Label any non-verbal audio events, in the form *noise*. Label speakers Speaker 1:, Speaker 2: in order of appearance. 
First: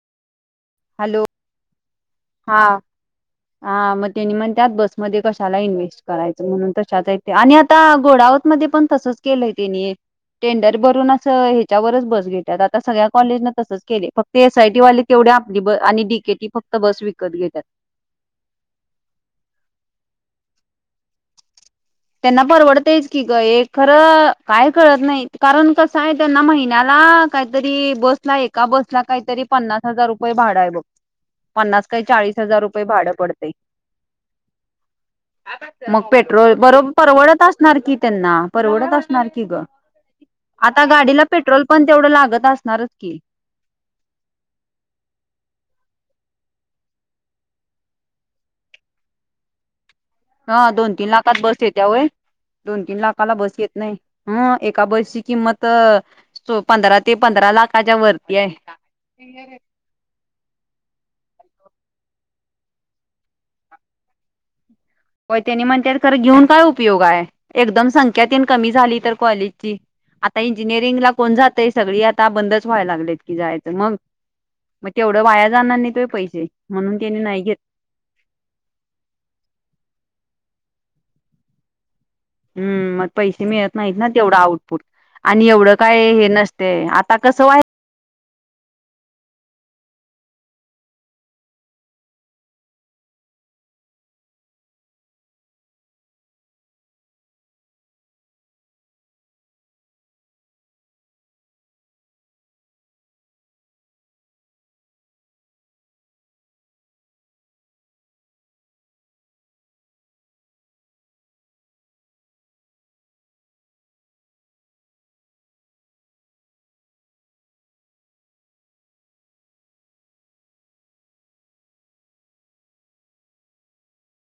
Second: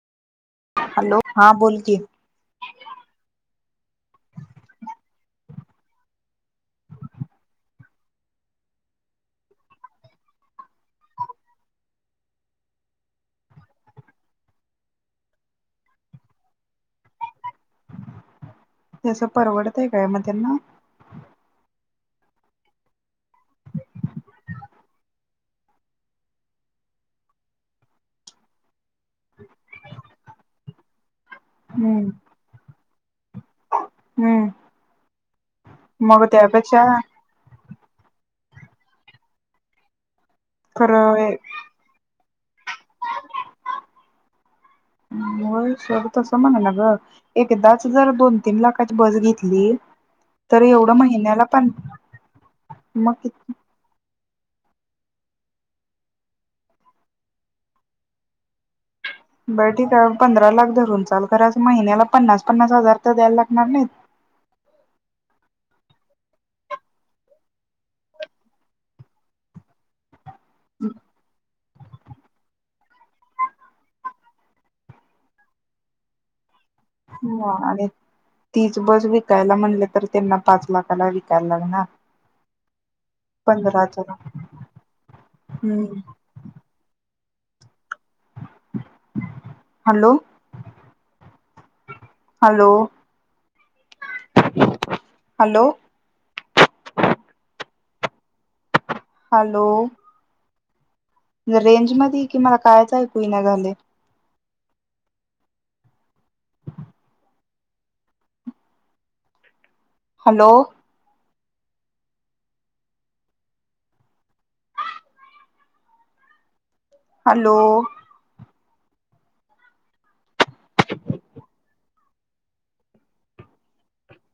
Speaker 1: Hello हां बोल की,
Speaker 2: हा हा मग त्यांनी म्हणतात बसमध्ये कशाला इन्व्हेस्ट करायचं, म्हणून तशाच आहेत त्या आणि आता घोडावत मध्ये पण तसच केलंय त्यानी टेंडर भरून असं ह्याच्यावरच बस घेतात आता सगळ्या कॉलेजनं तसंच केलंय फक्त एसआयटी वाली तेव आपली बस आणि डीकेटी फक्त बस विकत घेत्यात.
Speaker 1: तसं परवडतय काय मग त्यांना?
Speaker 2: त्यांना परवडतयच की ग हे खरं काय कळत नाही, कारण कसं आहे त्यांना महिन्याला हां काहीतरी बसला एका बस ला काहीतरी पन्नास हजार रुपये भाडं आहे बघ, पन्नास काय
Speaker 1: हम्म
Speaker 2: चाळीस हजार रुपये भाडं पड
Speaker 1: हम्म
Speaker 2: मग पेट्रोल बरोब असणार की त्यांना परवडत असणार की ग. आता गाडीला
Speaker 1: खरं
Speaker 2: पेट्रोल पण तेवढं लागत असणारच की?
Speaker 1: होय सोड तसं म्हणाले ग, एकदाच जर दोन तीन लाखाची बस घेतली
Speaker 2: हा
Speaker 1: तर
Speaker 2: दोन
Speaker 1: एवढं
Speaker 2: तीन लाखात
Speaker 1: महिन्याला
Speaker 2: बस
Speaker 1: पण
Speaker 2: येत्या होय? दोन तीन
Speaker 1: मग
Speaker 2: लाखाला
Speaker 1: किती
Speaker 2: बस येत नाही. हम एका बसची किंमत अ पंधरा ते पंधरा लाखाच्या वरती आहे.
Speaker 1: बर ठीक आहे, पंधरा लाख धरून चाल. खर असं महिन्याला पन्नास पन्नास हजार तर द्यायला लागणार नाहीत?
Speaker 2: हो त्यांनी म्हणतात खरं घेऊन काय उपयोग आहे, एकदम संख्या तेन कमी झाली तर कॉलेजची. ता इंजिनिअरिंग ला कोण जातंय सगळी आता बंद व्हाय लागलेत की जायचं, मग मग तेवढं वाया जाणार नाहीत होय पैसे? म्हणून त्यानी नाही घेत
Speaker 1: मग आणि तीच बस विकायला म्हणलं तर त्यांना पाच लाखाला विकायला लागणार.
Speaker 2: हम्म मग पैसे मिळत नाहीत
Speaker 1: पंधराच्या
Speaker 2: ना तेवढं आउटपुट आणि एवढं
Speaker 1: हम्म
Speaker 2: काय हे नसतंय आ त्ता कसं व्हाय
Speaker 1: hello hello hello hello range मध्ये ये कि मला कायच ऐकू ईना झालंय. Hello hello *unintelligible*